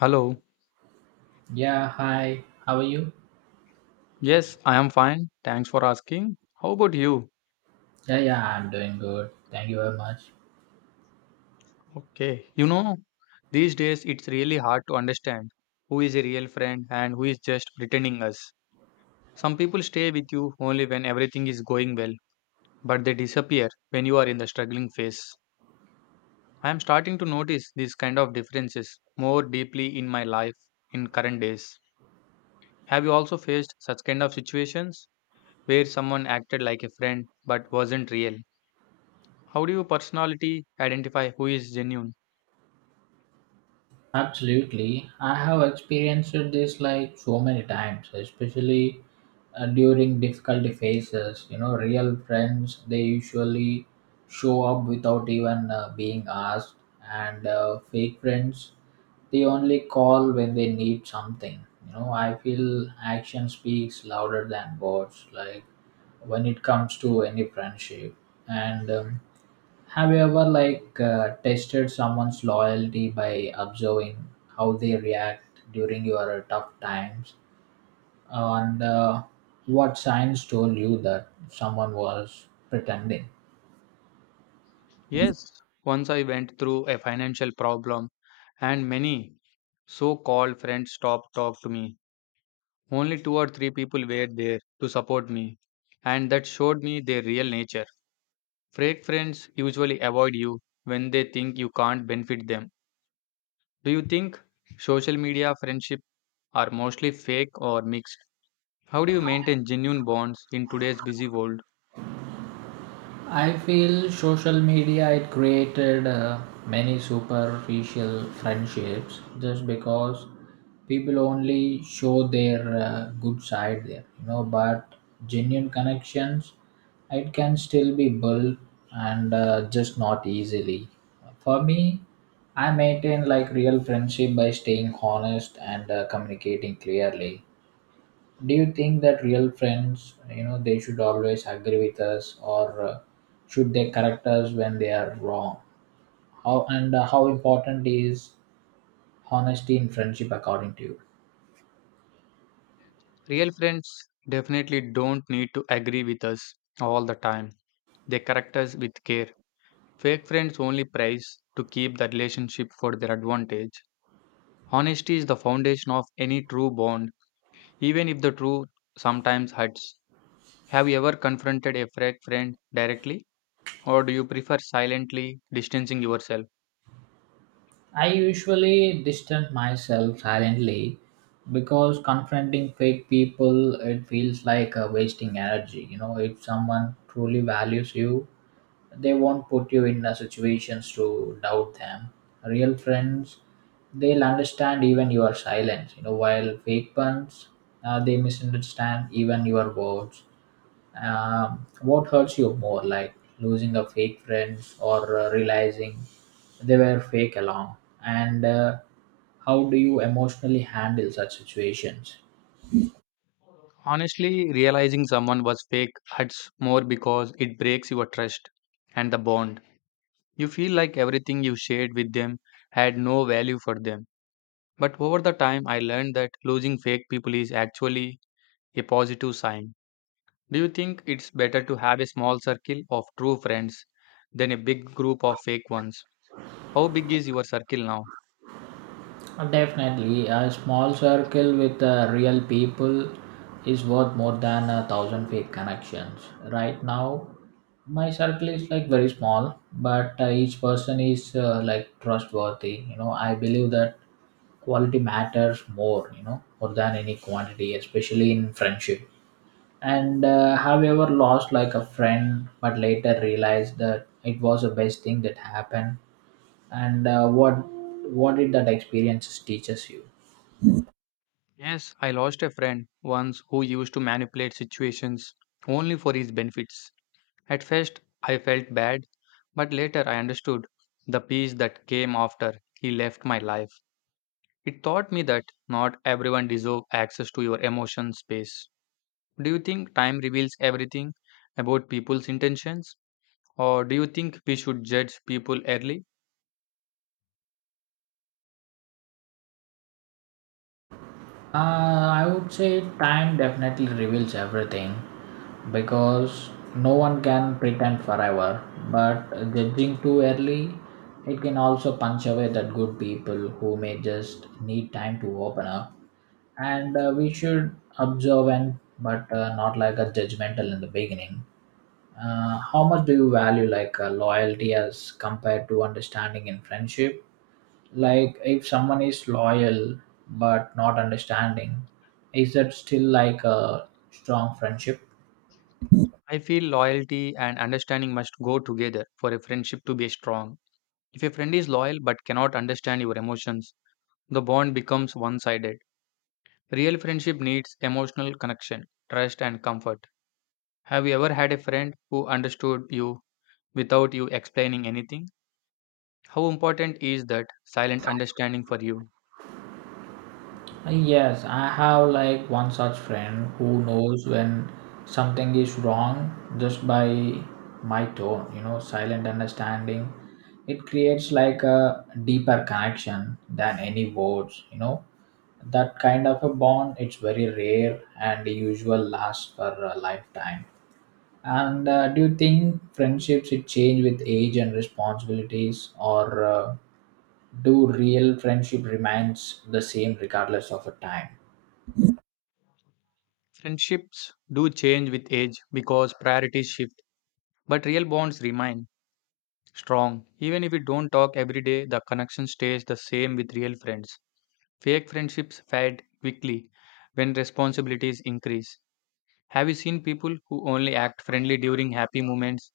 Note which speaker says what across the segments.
Speaker 1: Hello.
Speaker 2: Yeah, hi. How are you?
Speaker 1: Yes, I am fine. Thanks for asking. How about you?
Speaker 2: Yeah, yeah, I'm doing good. Thank you very much.
Speaker 1: Okay. You know, these days it's really hard to understand who is a real friend and who is just pretending us. Some people stay with you only when everything is going well, but they disappear when you are in the struggling phase. I am starting to notice these kind of differences more deeply in my life in current days. Have you also faced such kind of situations where someone acted like a friend but wasn't real? How do you personality identify who is genuine?
Speaker 2: Absolutely. I have experienced this like so many times, especially during difficulty phases. You know, real friends, they usually show up without even being asked, and fake friends, they only call when they need something. You know, I feel action speaks louder than words, like when it comes to any friendship. And Have you ever like tested someone's loyalty by observing how they react during your tough times? And What signs told you that someone was pretending?
Speaker 1: Yes, once I went through a financial problem and many so called friends stopped talk to me. Only two or three people were there to support me and that showed me their real nature. Fake friends usually avoid you when they think you can't benefit them. Do you think social media friendship are mostly fake or mixed? How do you maintain genuine bonds in today's busy world?
Speaker 2: I feel social media it created many superficial friendships just because people only show their good side there, you know. But genuine connections, it can still be built and just not easily. For me, I maintain like real friendship by staying honest and communicating clearly. Do you think that real friends, you know, they should always agree with us, or should they correct us when they are wrong? How, and how important is honesty in friendship according to you?
Speaker 1: Real friends definitely don't need to agree with us all the time. They correct us with care. Fake friends only prize to keep the relationship for their advantage. Honesty is the foundation of any true bond, even if the truth sometimes hurts. Have you ever confronted a fake friend directly, or do you prefer silently distancing yourself?
Speaker 2: I usually distance myself silently because confronting fake people it feels like wasting energy, you know. If someone truly values you, they won't put you in situations to doubt them. Real friends, they'll understand even your silence, you know, while fake ones, they misunderstand even your words. What hurts you more, like losing a fake friend, or realizing they were fake along, and how do you emotionally handle such situations?
Speaker 1: Honestly, realizing someone was fake hurts more because it breaks your trust and the bond. You feel like everything you shared with them had no value for them. But over the time, I learned that losing fake people is actually a positive sign. Do you think it's better to have a small circle of true friends than a big group of fake ones? How big is your circle now?
Speaker 2: Definitely, a small circle with real people is worth more than a thousand fake connections. Right now, my circle is like very small, but each person is like trustworthy. You know, I believe that quality matters more, you know, more than any quantity, especially in friendship. And Have you ever lost like a friend, but later realized that it was the best thing that happened? And What did that experience teaches you?
Speaker 1: Yes, I lost a friend once who used to manipulate situations only for his benefits. At first, I felt bad, but later I understood the peace that came after he left my life. It taught me that not everyone deserves access to your emotion space. Do you think time reveals everything about people's intentions? Or do you think we should judge people early?
Speaker 2: I would say time definitely reveals everything because no one can pretend forever, but judging too early, it can also punch away that good people who may just need time to open up. And We should observe, and but not like a judgmental in the beginning. How much do you value like loyalty as compared to understanding in friendship? Like if someone is loyal but not understanding, is that still like a strong friendship?
Speaker 1: I feel loyalty and understanding must go together for a friendship to be strong. If a friend is loyal but cannot understand your emotions, the bond becomes one sided. Real friendship needs emotional connection, trust, and comfort. Have you ever had a friend who understood you without you explaining anything? How important is that silent understanding for you?
Speaker 2: Yes, I have like one such friend who knows when something is wrong just by my tone, you know, silent understanding. It creates like a deeper connection than any words, you know. That kind of a bond, it's very rare and usual lasts for a lifetime. And Do you think friendships should change with age and responsibilities, or do real friendship remains the same regardless of a time?
Speaker 1: Friendships do change with age because priorities shift, but real bonds remain strong. Even if we don't talk every day, the connection stays the same with real friends. Fake friendships fade quickly when responsibilities increase. Have you seen people who only act friendly during happy moments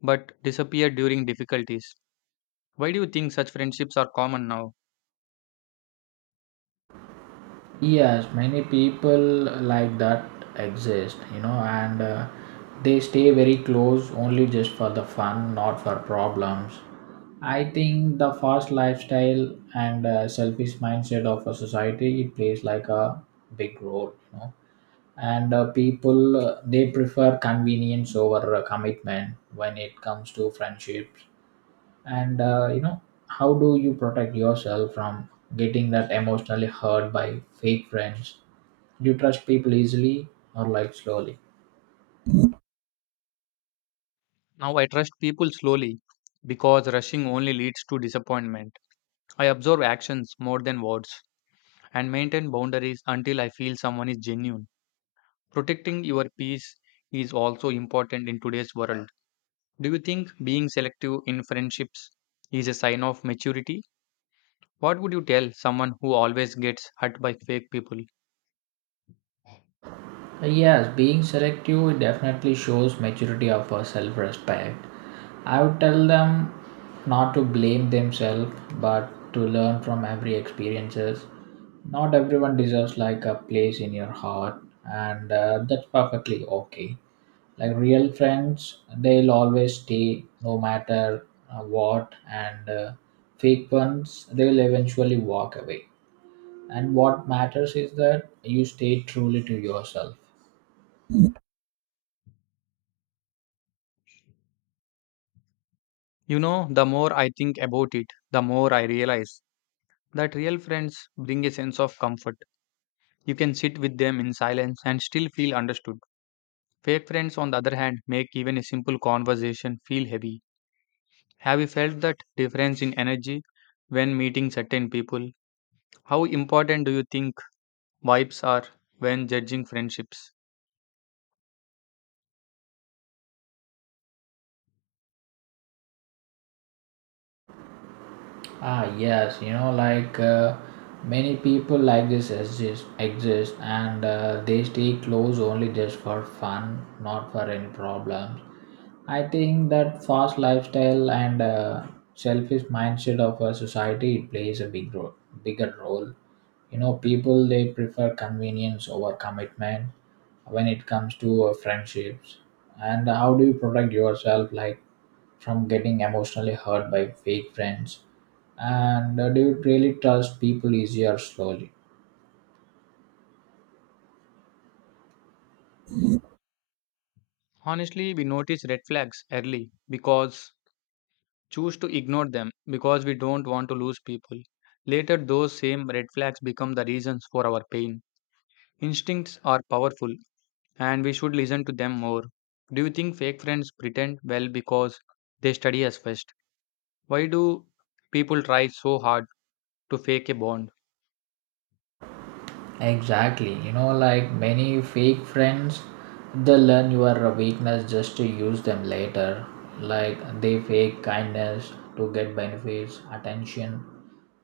Speaker 1: but disappear during difficulties? Why do you think such friendships are common now?
Speaker 2: Yes, many people like that exist, you know, and they stay very close only just for the fun, not for problems. I think the fast lifestyle and selfish mindset of a society it plays like a big role, you know, and people, they prefer convenience over commitment when it comes to friendships, and you know, how do you protect yourself from getting that emotionally hurt by fake friends? Do you trust people easily or like slowly?
Speaker 1: Now I trust people slowly because rushing only leads to disappointment. I observe actions more than words and maintain boundaries until I feel someone is genuine. Protecting your peace is also important in today's world. Do you think being selective in friendships is a sign of maturity? What would you tell someone who always gets hurt by fake people?
Speaker 2: Yes, being selective definitely shows maturity of a self-respect. I would tell them not to blame themselves, but to learn from every experiences. Not everyone deserves like a place in your heart, and that's perfectly okay. Like real friends, they'll always stay no matter what, and fake ones, they'll eventually walk away. And what matters is that you stay truly to yourself.
Speaker 1: You know, the more I think about it, the more I realize that real friends bring a sense of comfort. You can sit with them in silence and still feel understood. Fake friends, on the other hand, make even a simple conversation feel heavy. Have you felt that difference in energy when meeting certain people? How important do you think vibes are when judging friendships?
Speaker 2: Ah, yes, you know, like many people like this exist and they stay close only just for fun, not for any problems. I think that fast lifestyle and selfish mindset of a society it plays a big role, bigger role. You know, people they prefer convenience over commitment when it comes to friendships. And how do you protect yourself, like from getting emotionally hurt by fake friends? And do you really trust people easier slowly?
Speaker 1: Honestly, we notice red flags early because choose to ignore them because we don't want to lose people. Later, those same red flags become the reasons for our pain. Instincts are powerful and we should listen to them more. Do you think fake friends pretend well because they study us first? Why do people try so hard to fake a bond?
Speaker 2: Exactly, you know, like many fake friends, they learn your weakness just to use them later, like they fake kindness to get benefits, attention,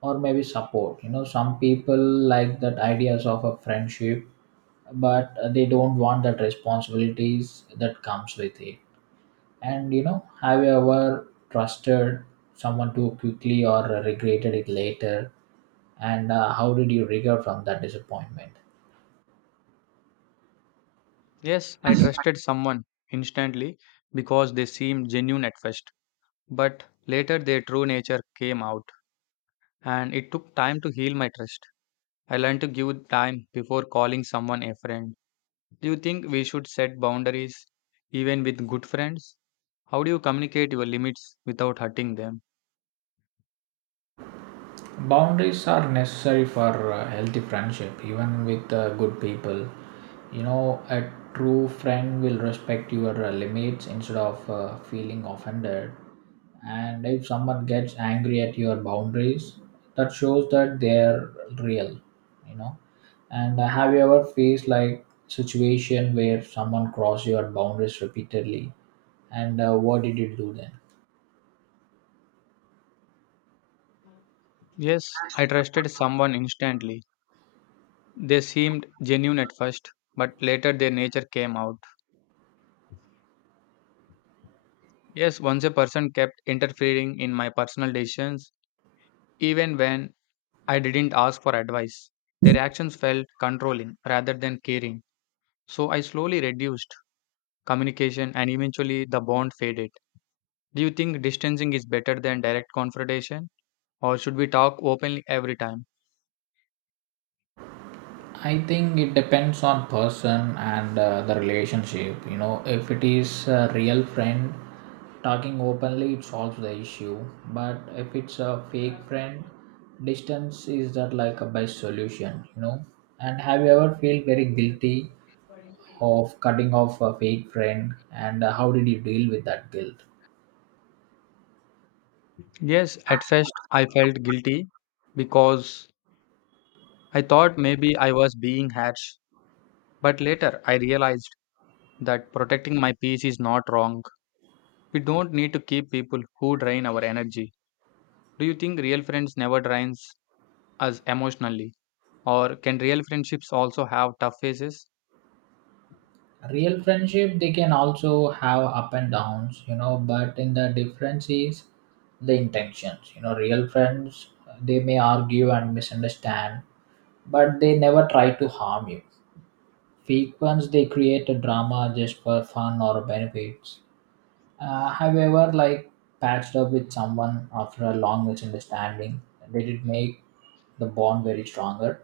Speaker 2: or maybe support. You know, some people like that ideas of a friendship, but they don't want that responsibilities that comes with it. And you know, have you ever trusted someone too quickly or regretted it later? And How did you recover from that disappointment?
Speaker 1: Yes, I trusted someone instantly because they seemed genuine at first, but later their true nature came out, and it took time to heal my trust. I learned to give time before calling someone a friend. Do you think we should set boundaries even with good friends? How do you communicate your limits without hurting them?
Speaker 2: Boundaries are necessary for healthy friendship, even with good people. You know, a true friend will respect your limits instead of feeling offended. And if someone gets angry at your boundaries, that shows that they're real, you know. And have you ever faced like situation where someone crossed your boundaries repeatedly, and what did you do then?
Speaker 1: Yes, I trusted someone instantly. They seemed genuine at first, but later their nature came out. Yes, once a person kept interfering in my personal decisions. Even when I didn't ask for advice, their actions felt controlling rather than caring. So I slowly reduced communication and eventually the bond faded. Do you think distancing is better than direct confrontation or should we talk openly every time?
Speaker 2: I think it depends on person and the relationship. You know, if it is a real friend, talking openly it solves the issue. But if it's a fake friend, distance is that like a best solution. You know, and have you ever felt very guilty of cutting off a fake friend? And How did you deal with that guilt?
Speaker 1: Yes, at first I felt guilty because I thought maybe I was being harsh. But later I realized that protecting my peace is not wrong. We don't need to keep people who drain our energy. Do you think real friends never drains us emotionally? Or can real friendships also have tough phases?
Speaker 2: Real friendship they can also have up and downs, you know, but in the difference is the intentions. You know, real friends, they may argue and misunderstand, but they never try to harm you. Fake ones, they create a drama just for fun or benefits. Have you ever like patched up with someone after a long misunderstanding? Did it make the bond very stronger?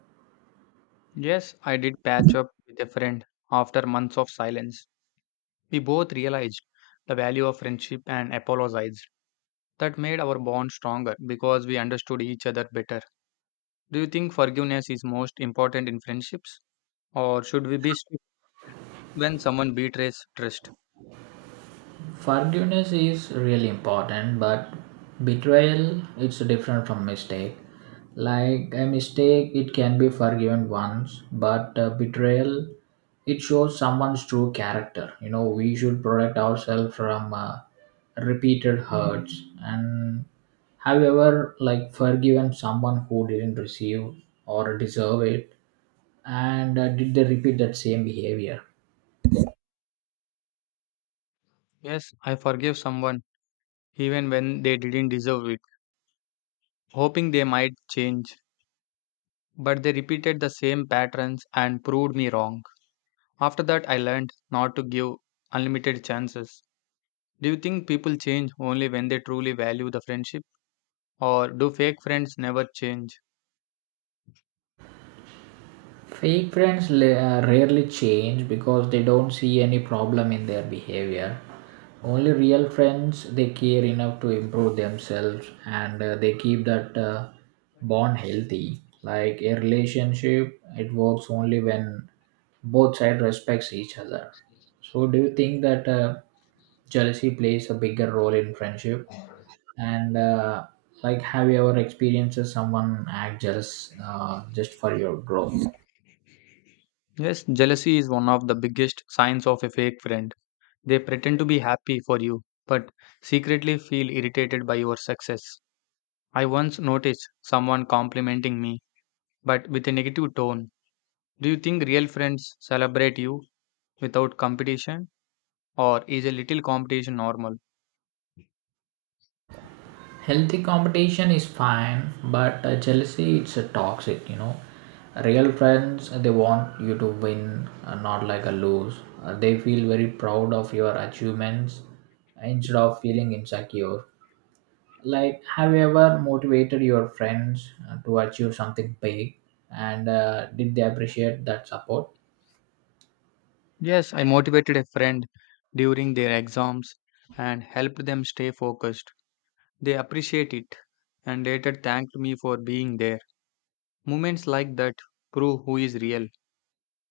Speaker 1: Yes, I did patch up with a friend after months of silence. We both realized the value of friendship and apologized. That made our bond stronger because we understood each other better. Do you think forgiveness is most important in friendships? Or should we be strict when someone betrays trust?
Speaker 2: Forgiveness is really important, but betrayal it's different from mistake. Like a mistake, it can be forgiven once, but betrayal it shows someone's true character. You know, we should protect ourselves from repeated hurts. And have you ever like forgiven someone who didn't receive or deserve it, and did they repeat that same behavior?
Speaker 1: Yes, I forgive someone even when they didn't deserve it, hoping they might change. But they repeated the same patterns and proved me wrong. After that, I learned not to give unlimited chances. Do you think people change only when they truly value the friendship, or do fake friends never change?
Speaker 2: Fake friends rarely change because they don't see any problem in their behavior. Only real friends they care enough to improve themselves, and they keep that bond healthy. Like a relationship, it works only when both sides respects each other. So, do you think that jealousy plays a bigger role in friendship? And Like, have you ever experienced someone act jealous just for your growth?
Speaker 1: Yes, jealousy is one of the biggest signs of a fake friend. They pretend to be happy for you, but secretly feel irritated by your success. I once noticed someone complimenting me, but with a negative tone. Do you think real friends celebrate you without competition, or is a little competition normal?
Speaker 2: Healthy competition is fine, but jealousy it's a toxic, you know. Real friends they want you to win, not like a lose. They feel very proud of your achievements instead of feeling insecure. Like, have you ever motivated your friends to achieve something big, and did they appreciate that support?
Speaker 1: Yes, I motivated a friend during their exams and helped them stay focused. They appreciate it and later thanked me for being there. Moments like that prove who is real.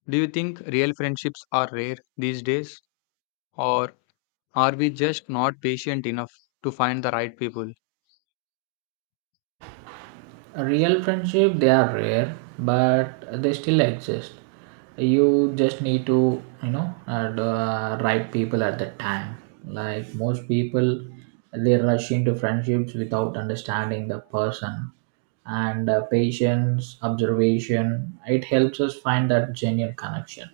Speaker 1: Do you think real friendships are rare these days, or are we just not patient enough to find the right people?
Speaker 2: Real friendship they are rare, but they still exist. You just need to, you know, the right people at the time. Like most people, they rush into friendships without understanding the person, and patience observation it helps us find that genuine connection.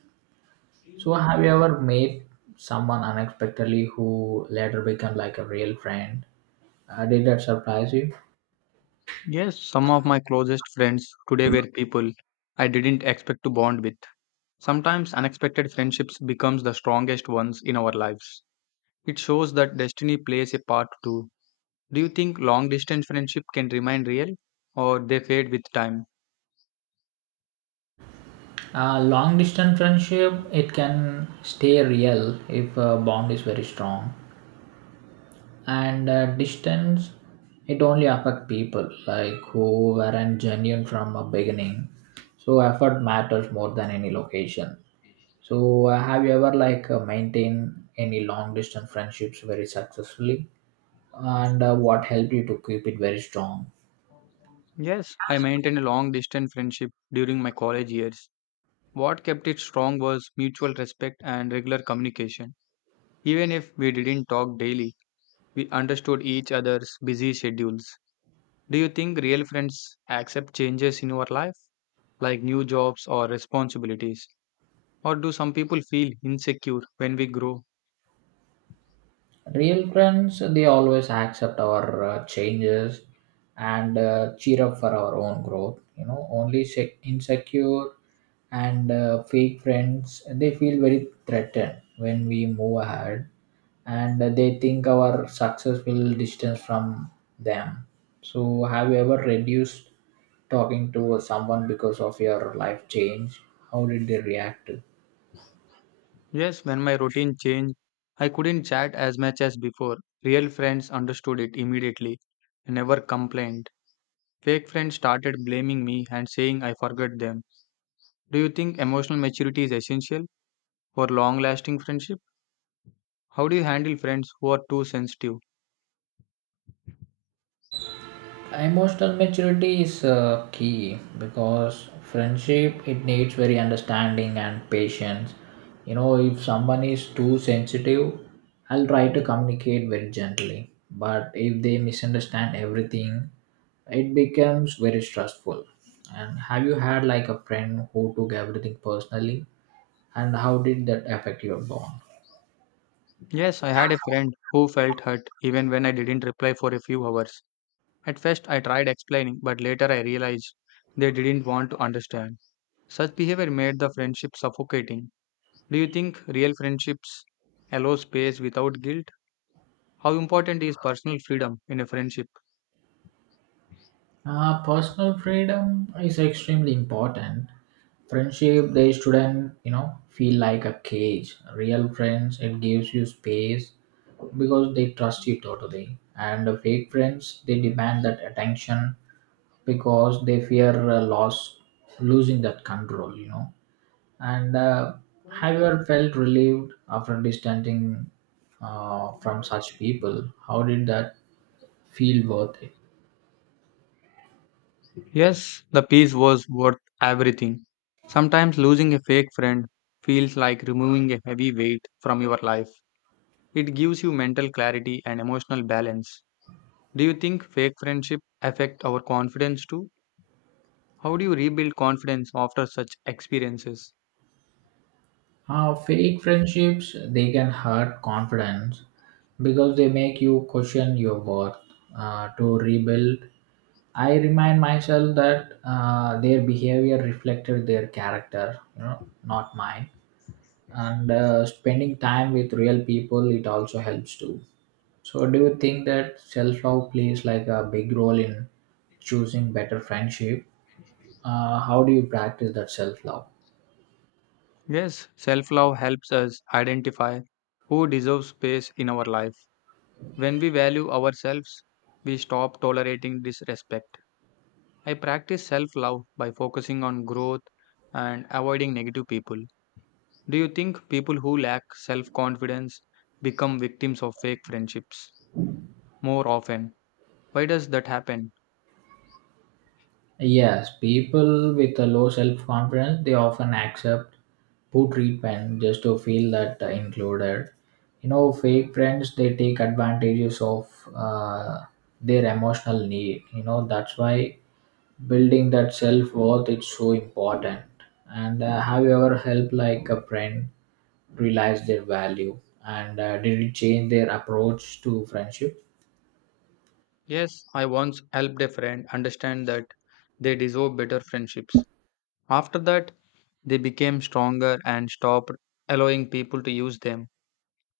Speaker 2: So have you ever met someone unexpectedly who later became like a real friend? Did that surprise you?
Speaker 1: Yes, some of my closest friends today were people I didn't expect to bond with. Sometimes unexpected friendships becomes the strongest ones in our lives. It shows that destiny plays a part too. Do you think long distance friendship can remain real or they fade with time?
Speaker 2: Long distance friendship it can stay real if bond is very strong, and distance it only affect people like who weren't genuine from a beginning. So effort matters more than any location. So have you ever like maintained any long distance friendships very successfully, and what helped you to keep it very strong?
Speaker 1: Yes, I maintained a long distance friendship during my college years. What kept it strong was mutual respect and regular communication. Even if we didn't talk daily, we understood each other's busy schedules. Do you think real friends accept changes in your life, like new jobs or responsibilities? Or do some people feel insecure when we grow?
Speaker 2: Real friends, they always accept our changes and cheer up for our own growth. You know, only insecure and fake friends, they feel very threatened when we move ahead, and they think our success will distance from them. So, have you ever reduced talking to someone because of your life change? How did they react to?
Speaker 1: Yes, when my routine changed, I couldn't chat as much as before. Real friends understood it immediately, never complained. Fake friends started blaming me and saying I forgot them. Do you think emotional maturity is essential for long lasting friendship? How do you handle friends who are too sensitive?
Speaker 2: Emotional maturity is key because friendship it needs very understanding and patience. You know, if someone is too sensitive, I'll try to communicate very gently. But if they misunderstand everything, it becomes very stressful. And have you had like a friend who took everything personally, and how did that affect your bond?
Speaker 1: Yes, I had a friend who felt hurt even when I didn't reply for a few hours. At first, I tried explaining, but later I realized they didn't want to understand. Such behavior made the friendship suffocating. Do you think real friendships allow space without guilt? How important is personal freedom in a friendship?
Speaker 2: Personal freedom is extremely important. Friendship, they shouldn't, you know, feel like a cage. Real friends, it gives you space because they trust you totally. And the fake friends, they demand that attention because they fear loss, losing that control, you know. And have you ever felt relieved after distancing from such people? How did that feel worth it?
Speaker 1: Yes, the peace was worth everything. Sometimes losing a fake friend feels like removing a heavy weight from your life. It gives you mental clarity and emotional balance. Do you think fake friendship affect our confidence too? How do you rebuild confidence after such experiences?
Speaker 2: Fake friendships they can hurt confidence because they make you question your worth. To rebuild, I remind myself that their behavior reflected their character, you know, not mine. And Spending time with real people it also helps too. So, do you think that self love plays like a big role in choosing better friendship? How do you practice that self love?
Speaker 1: Yes, self-love helps us identify who deserves space in our life. When we value ourselves, we stop tolerating disrespect. I practice self love by focusing on growth and avoiding negative people. Do you think people who lack self confidence become victims of fake friendships more often? Why does that happen?
Speaker 2: Yes, people with a low self confidence they often accept poor treatment just to feel that included. Fake friends they take advantages of uh, their emotional need. You know that's why building that self worth is so important. And Have you ever helped like a friend realize their value? And Did it change their approach to friendship?
Speaker 1: Yes, I once helped a friend understand that they deserve better friendships. After that, they became stronger and stopped allowing people to use them.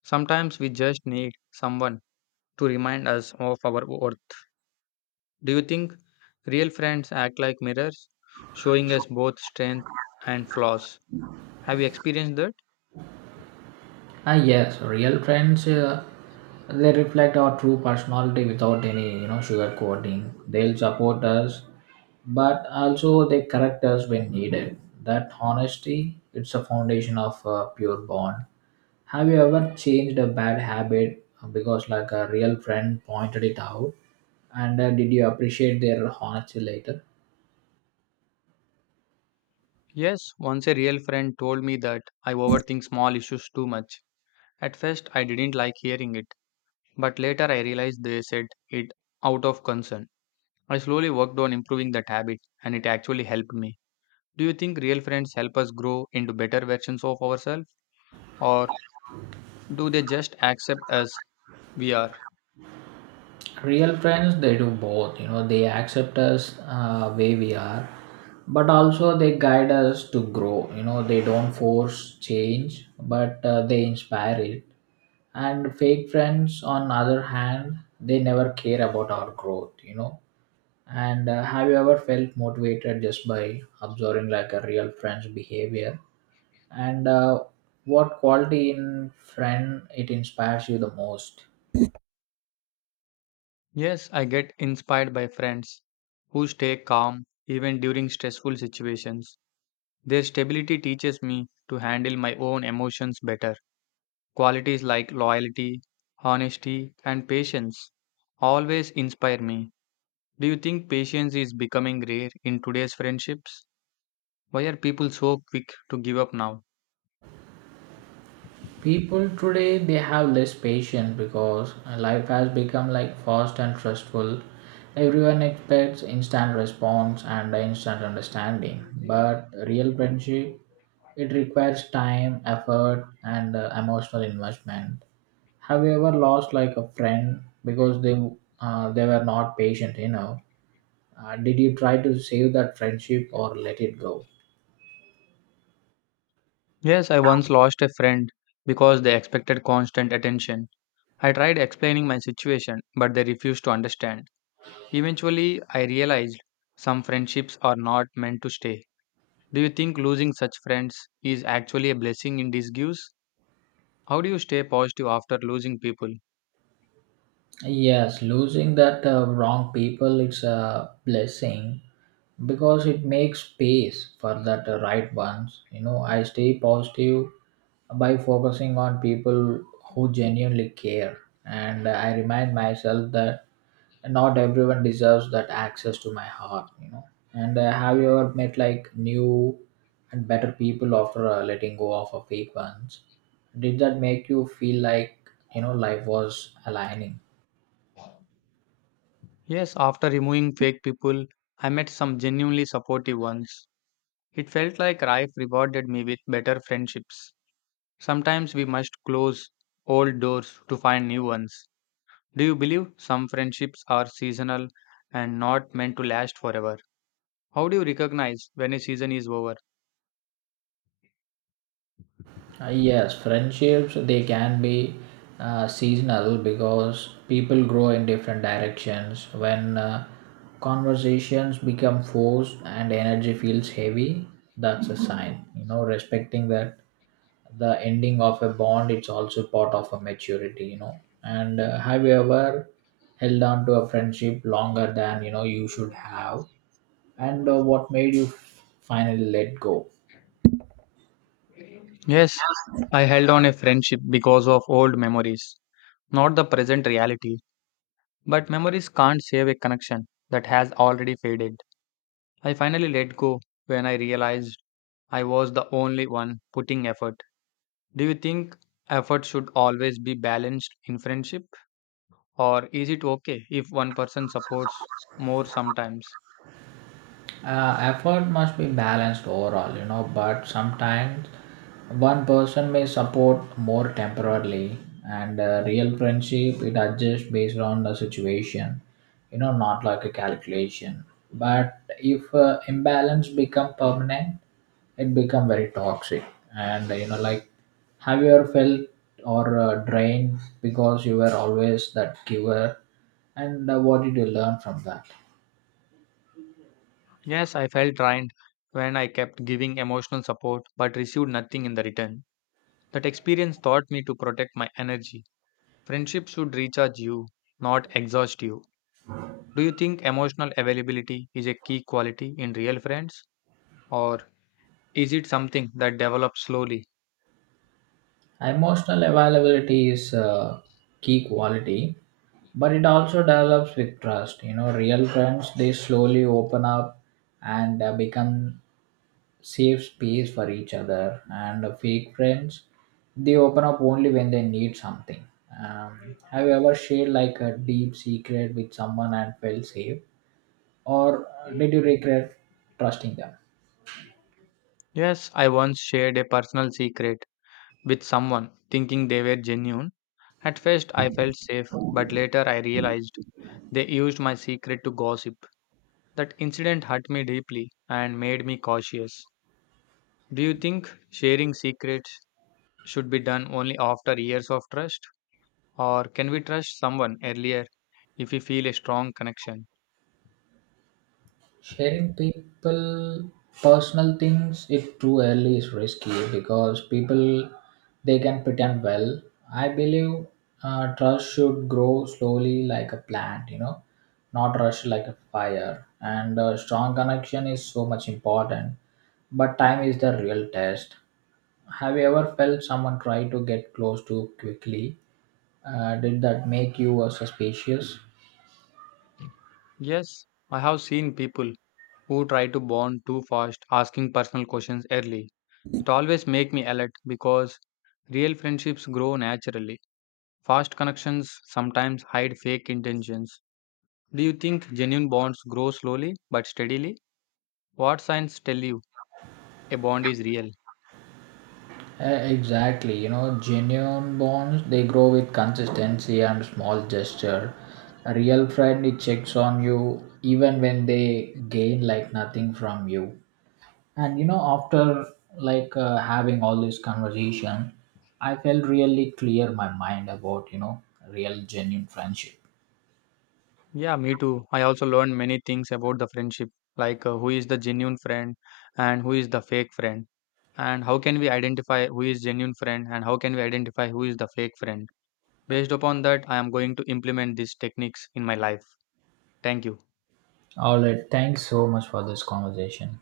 Speaker 1: Sometimes we just need someone to remind us of our worth. Do you think real friends act like mirrors, showing us both strengths and flaws? Have you experienced that?
Speaker 2: Yes, real friends, they reflect our true personality without any, you know, sugarcoating. They'll support us, but also they correct us when needed. That honesty, it's a foundation of a pure bond. Have you ever changed a bad habit because, like, a real friend pointed it out? And Did you appreciate their honesty later?
Speaker 1: Yes, once a real friend told me that I overthink small issues too much. At first, I didn't like hearing it, but later I realized they said it out of concern. I slowly worked on improving that habit, and it actually helped me. Do you think real friends help us grow into better versions of ourselves, or do they just accept us we are?
Speaker 2: Real friends they do both, you know, they accept us way we are, but also they guide us to grow. You know they don't force change, but they inspire it. And fake friends on other hand they never care about our growth, you know and have you ever felt motivated just by observing like a real friend's behavior, and what quality in friend it inspires you the most?
Speaker 1: Yes, I get inspired by friends who stay calm even during stressful situations. Their stability teaches me to handle my own emotions better. Qualities like loyalty, honesty, and patience always inspire me. Do you think patience is becoming rare in today's friendships? Why are people so quick to give up now?
Speaker 2: People today they have less patience because life has become like fast and stressful. Everyone expects instant response and instant understanding, but real friendship it requires time, effort, and emotional investment. Have you ever lost like a friend because they were not patient enough? Did you try to save that friendship or let it go?
Speaker 1: Yes, I once lost a friend because they expected constant attention. I tried explaining my situation, but they refused to understand. Eventually, I realized some friendships are not meant to stay. Do you think losing such friends is actually a blessing in disguise? How do you stay positive after losing people?
Speaker 2: Yes, losing that wrong people it's a blessing because it makes space for that right ones. You know, I stay positive by focusing on people who genuinely care, and I remind myself that not everyone deserves that access to my heart. You know, and Have you ever met like new and better people after letting go of a fake ones? Did that make you feel like, you know, life was aligning?
Speaker 1: Yes, after removing fake people, I met some genuinely supportive ones. It felt like life rewarded me with better friendships. Sometimes we must close old doors to find new ones. Do you believe some friendships are seasonal and not meant to last forever? How do you recognize when a season is over?
Speaker 2: Yes, friendships they can be seasonal because people grow in different directions. When conversations become forced and energy feels heavy, that's a sign. You know, respecting that the ending of a bond, it's also part of a maturity. You know, and Have you ever held on to a friendship longer than, you know, you should have, and what made you finally let go?
Speaker 1: Yes, I held on a friendship because of old memories, not the present reality. But memories can't save a connection that has already faded. I finally let go when I realized I was the only one putting effort. Do you think effort should always be balanced in friendship, or is it okay if one person supports more sometimes?
Speaker 2: Effort must be balanced overall, you know, but sometimes one person may support more temporarily, and real friendship it adjusts based on the situation, you know, not like a calculation. But if imbalance become permanent, it become very toxic. And, have you ever felt or drained because you were always that giver, and what did you learn from that?
Speaker 1: Yes, I felt drained when I kept giving emotional support but received nothing in the return. That experience taught me to protect my energy. Friendship should recharge you, not exhaust you. Do you think emotional availability is a key quality in real friends, or is it something that develops slowly?
Speaker 2: Emotional availability is a key quality, but it also develops with trust. You know, real friends they slowly open up and become safe space for each other, and fake friends they open up only when they need something. Have you ever shared like a deep secret with someone and felt safe, or did you regret trusting them?
Speaker 1: Yes, I once shared a personal secret with someone thinking they were genuine. At first, I felt safe, but later I realized they used my secret to gossip. That incident hurt me deeply and made me cautious. Do you think sharing secrets should be done only after years of trust? Or can we trust someone earlier if we feel a strong connection?
Speaker 2: Sharing people personal things it too early is risky because people they can pretend well. I believe trust should grow slowly like a plant, you know, not rush like a fire. And a strong connection is so much important, but time is the real test. Have you ever felt someone try to get close too quickly? Did that make you suspicious?
Speaker 1: Yes, I have seen people who try to bond too fast asking personal questions early. It always make me alert because real friendships grow naturally. Fast connections sometimes hide fake intentions. Do you think genuine bonds grow slowly but steadily? What signs tell you a bond is real?
Speaker 2: Exactly, you know, genuine bonds they grow with consistency and small gesture. A real friend it checks on you even when they gain like nothing from you. And you know, after having all this conversation, I felt really clear my mind about, you know, real genuine friendship.
Speaker 1: Yeah, me too. I also learned many things about the friendship, like who is the genuine friend and who is the fake friend. And how can we identify who is genuine friend and how can we identify who is the fake friend based upon that. I am going to implement these techniques in my life. Thank you.
Speaker 2: All right, thanks so much for this conversation.